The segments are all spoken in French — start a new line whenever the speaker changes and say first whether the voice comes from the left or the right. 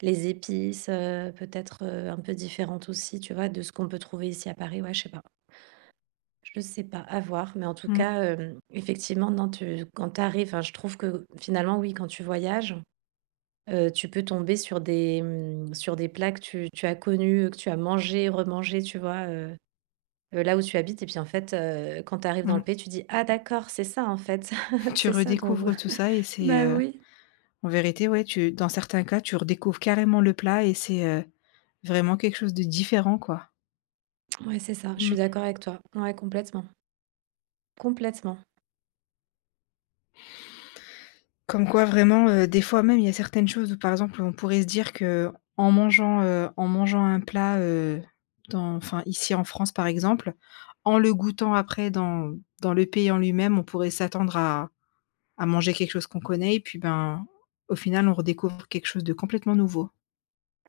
right: Les épices, heu, peut-être, heu, un peu différentes aussi, tu vois, de ce qu'on peut trouver ici à Paris. Ouais, je sais pas. Je sais pas, à voir, mais en tout
left: Mmh.
right: cas, hem, effectivement, non, tu quand tu arrives enfin, je trouve que, finalement, oui, quand tu voyages, heu, tu peux tomber sur des, mmh, sur des plats que tu tu as connus, heu, que tu as mangés, remangés, tu vois, heu, heu, là où tu habites. Et puis, en fait, heu, quand tu arrives dans le
left: Mmh.
right: pays, tu dis: «Ah d'accord, c'est ça en fait,
left: Tu
right: c'est ça dont vous»
left: redécouvres tout ça et c'est,
right: bah,
left: heu,
right: oui.
left: en vérité, ouais, tu dans certains cas, tu redécouvres carrément le plat et c'est, heu, vraiment quelque chose de différent, quoi.
right: Mouais, c'est ça, je suis
left: Mmh.
right: d'accord avec toi. Ouais, complètement. Complètement.
left: Comme quoi vraiment, heu, des fois, même, il y a certaines choses, où par exemple, on pourrait se dire qu'en mangeant, heu, en mangeant un plat, heu, dans enfin ici en France, par exemple, en le goûtant après dans dans le pays en lui-même, on pourrait s'attendre à à manger quelque chose qu'on connaît. Et puis, ben, au final, on redécouvre quelque chose de complètement nouveau.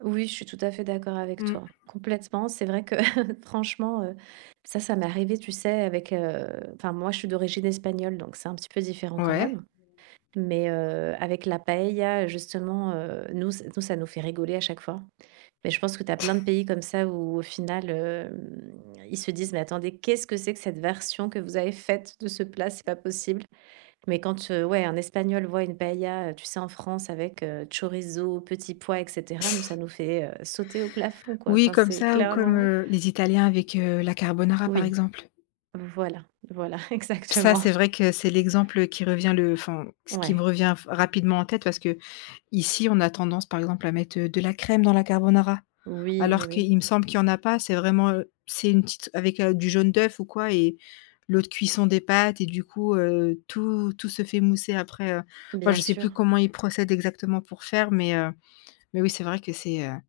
right: Oui, je suis tout à fait d'accord avec
left: Mmh.
right: toi. Complètement. C'est vrai que franchement, heu, ça, ça m'est arrivé, tu sais, avec, heu, enfin moi, je suis d'origine espagnole, donc c'est un petit peu différent quand
left: Ouais.
right: même. Mais, heu, avec la paëlla, justement, heu, nous ç nous ça nous fait rigoler à chaque fois. Mais je pense que tu as plein de pays comme ça où, au final, hem, ils se disent: «Mais attendez, qu'est-ce que c'est que cette version que vous avez faite de ce plat, c'est pas possible?» Mais quand, heu, ouais, un Espagnol voit une paëlla, heu, tu sais, en France avec, heu, chorizo, petits pois, et cetera, nous, ça nous fait, heu, sauter au plafond, quoi.
left: Oui,
right: Enfin,
left: comme
right: c'est
left: ça, ou comme,
right: clairement
left: heu, les italiens avec, heu, la carbonara, par
right: Oui.
left: exemple.
right: Voilà, voilà,
left: Ça,
right: exactement.
left: c'est vrai que c'est l'exemple qui revient le enfin, ce qui me
right: Ouais.
left: revient f rapidement en tête parce qu'ici, on a tendance, par exemple, à mettre, heu, de la crème dans la carbonara
right: Oui, mais
left: alors
right: oui.
left: qu'il me semble qu'il y en a pas. C'est vraiment, heu, c'est une petite avec, heu, du jaune d'œuf ou quoi et l'eau de cuisson des pâtes et du coup, heu, tout tout se fait mousser après, heu, enfin,
right: Bien
left: je sais plus
right: sûr.
left: comment ils procèdent exactement pour faire, mais heu, mais oui, c'est vrai que c'est, heu